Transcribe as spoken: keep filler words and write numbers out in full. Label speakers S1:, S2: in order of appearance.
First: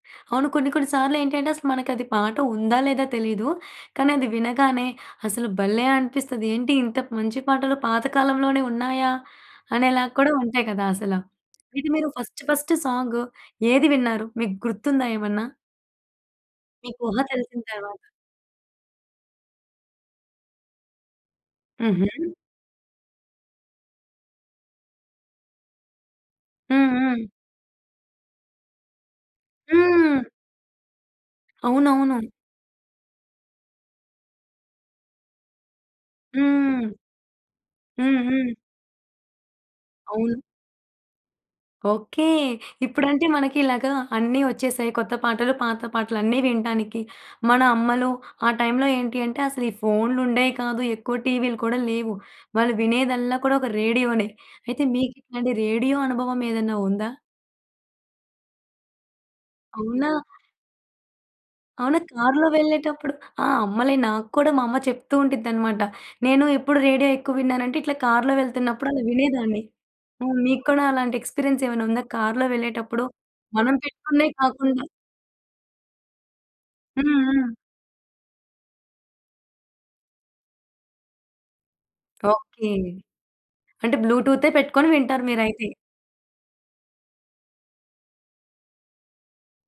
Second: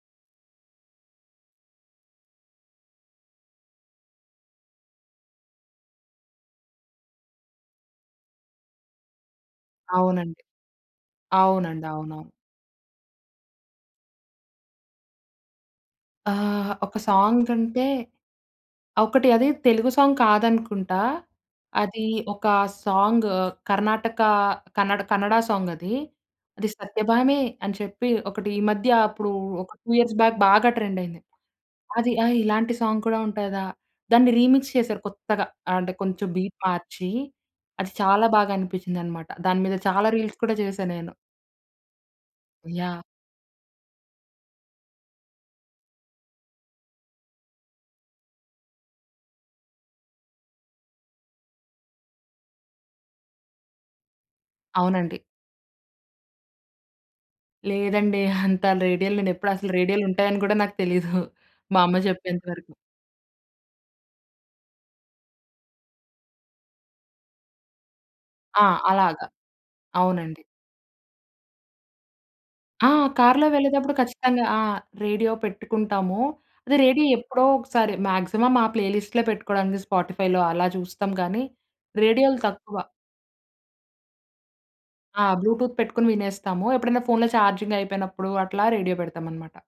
S1: అవును. కొన్ని కొన్ని సార్లేంటంటే అసలు మనకది పాట ఉందా లేదా తెలీదు. కానీ అది వినగానే అసలు భలే! అనిపిస్తది. ఏంటి? ఇంత మంచి పాటలు పాత కాలంలోనే ఉన్నాయా? అనేలాగా కూడా
S2: అవునండి.
S1: ఉంటాయి కదా! అసల.
S2: అవునండి.
S1: ఇది మీరు
S2: అవునవును.
S1: ఫస్ట్ ఫస్ట్ సాంగ్ ఏది విన్నారు? మీకు గుర్తుందా ఏమన్నా?
S2: ఆహ్, ఒక
S1: మీకు ఊహ
S2: సాంగ్
S1: తెలిసిన
S2: అంటే
S1: తర్వాత.
S2: ఒకటి అది తెలుగు సాంగ్ కాదనుకుంటా. అది
S1: హుహు.
S2: ఒక సాంగ్ కర్ణాటక, కన్నడ కన్నడ సాంగ్ అది
S1: హ్మ్. హ్మ్.
S2: 'సత్యభామే' అని చెప్పి ఒకటి ఈ మధ్య అప్పుడు ఒక టూ ఇయర్స్
S1: హ్మ్.
S2: బ్యాక్ బాగా ట్రెండ్ అయింది. అది
S1: అవునవును.
S2: ఆహ్, ఇలాంటి సాంగ్ కూడా ఉంటదా? దాన్ని రీమిక్స్ చేశారు కొత్తగా. ఆహ్, అంటే కొంచెం బీట్
S1: హ్మ్.
S2: మార్చి అది
S1: హ్మ్.
S2: చాలా
S1: హ్మ్.
S2: బాగా అనిపిచ్చిందనమాట. దాని మీద చాలా రీల్స్
S1: అవును.
S2: కూడా చేశా నేను.
S1: ఓకే.
S2: యాహ్!
S1: ఇప్పుడంటే మనకి ఇలాగా అన్ని ఒచ్చేసాయి కొత్త పాటలు, పాత పాటలు అన్నీ వినటానికి. మన అమ్మలు ఆ టైమ్‌లో ఏంటి అంటే అసలు ఈ ఫోన్‌లు ఉండేయి కాదు. ఎక్కువ టీవీలు కూడా లేవు. వాళ్ళు వినేదల్లా కూడా ఒక రేడియోనే. అయితే
S2: అవునండి.
S1: మీకిలాంటి రేడియో అనుభవం ఏదైనా ఉందా?
S2: లేదండి. అంత రేడియోలు నేనేప్పుడు అసలు రేడియోలు
S1: అవునా?
S2: ఉంటాయని గూడా నాకు తెలీదు. మా అమ్మ
S1: అవునా!
S2: జెప్పేంత
S1: కార్‌లో
S2: వరకు.
S1: వెళ్ళేటప్పుడు, ఆ! అమ్మలే నాక్కూడా మా అమ్మ చెప్తూ ఉండిద్దన్నమాట. నేను ఎప్పుడు రేడియో ఎక్కువ విన్నానంటే ఇట్లా కార్‌లో
S2: ఆ!
S1: వెళ్తున్నప్పుడు అలా
S2: అలాగ.
S1: వినేదాన్ని. ఆ!
S2: అవునండి.
S1: మీకూడా అలాంటి ఎక్స్పీరియన్స్ ఏమైనా ఉందా? కార్‌లో
S2: ఆ!
S1: వెళ్ళేటప్పుడు
S2: కార్లో
S1: మనం
S2: వెళ్ళేతప్పుడు
S1: పెట్టుకున్నయి
S2: ఖచ్చితంగా. ఆ!
S1: కాకుండా
S2: రేడియో పెట్టుకుంటాము. అది రేడియో
S1: హ్మ్.
S2: ఎప్పుడో
S1: హ్మ్.
S2: ఒకసారి, మాక్సిమం మా ప్లేలిస్ట్‌లే పెట్టుకోవడానికి 'స్పాటిఫైలో' అలా చూస్తాం గాని రేడియోలు
S1: ఓకే.
S2: తక్కువ.
S1: అంటే బ్లూటూతే పెట్టుకొని వింటారు
S2: ఆ!
S1: మీరైతే?
S2: బ్లూటూత్ పెట్టుకొని వినేస్తాము. ఎప్పుడైనా ఫోన్‌లో ఛార్జింగ్ అయిపోయినప్పుడు అట్లా రేడియో పెడతామనమాట.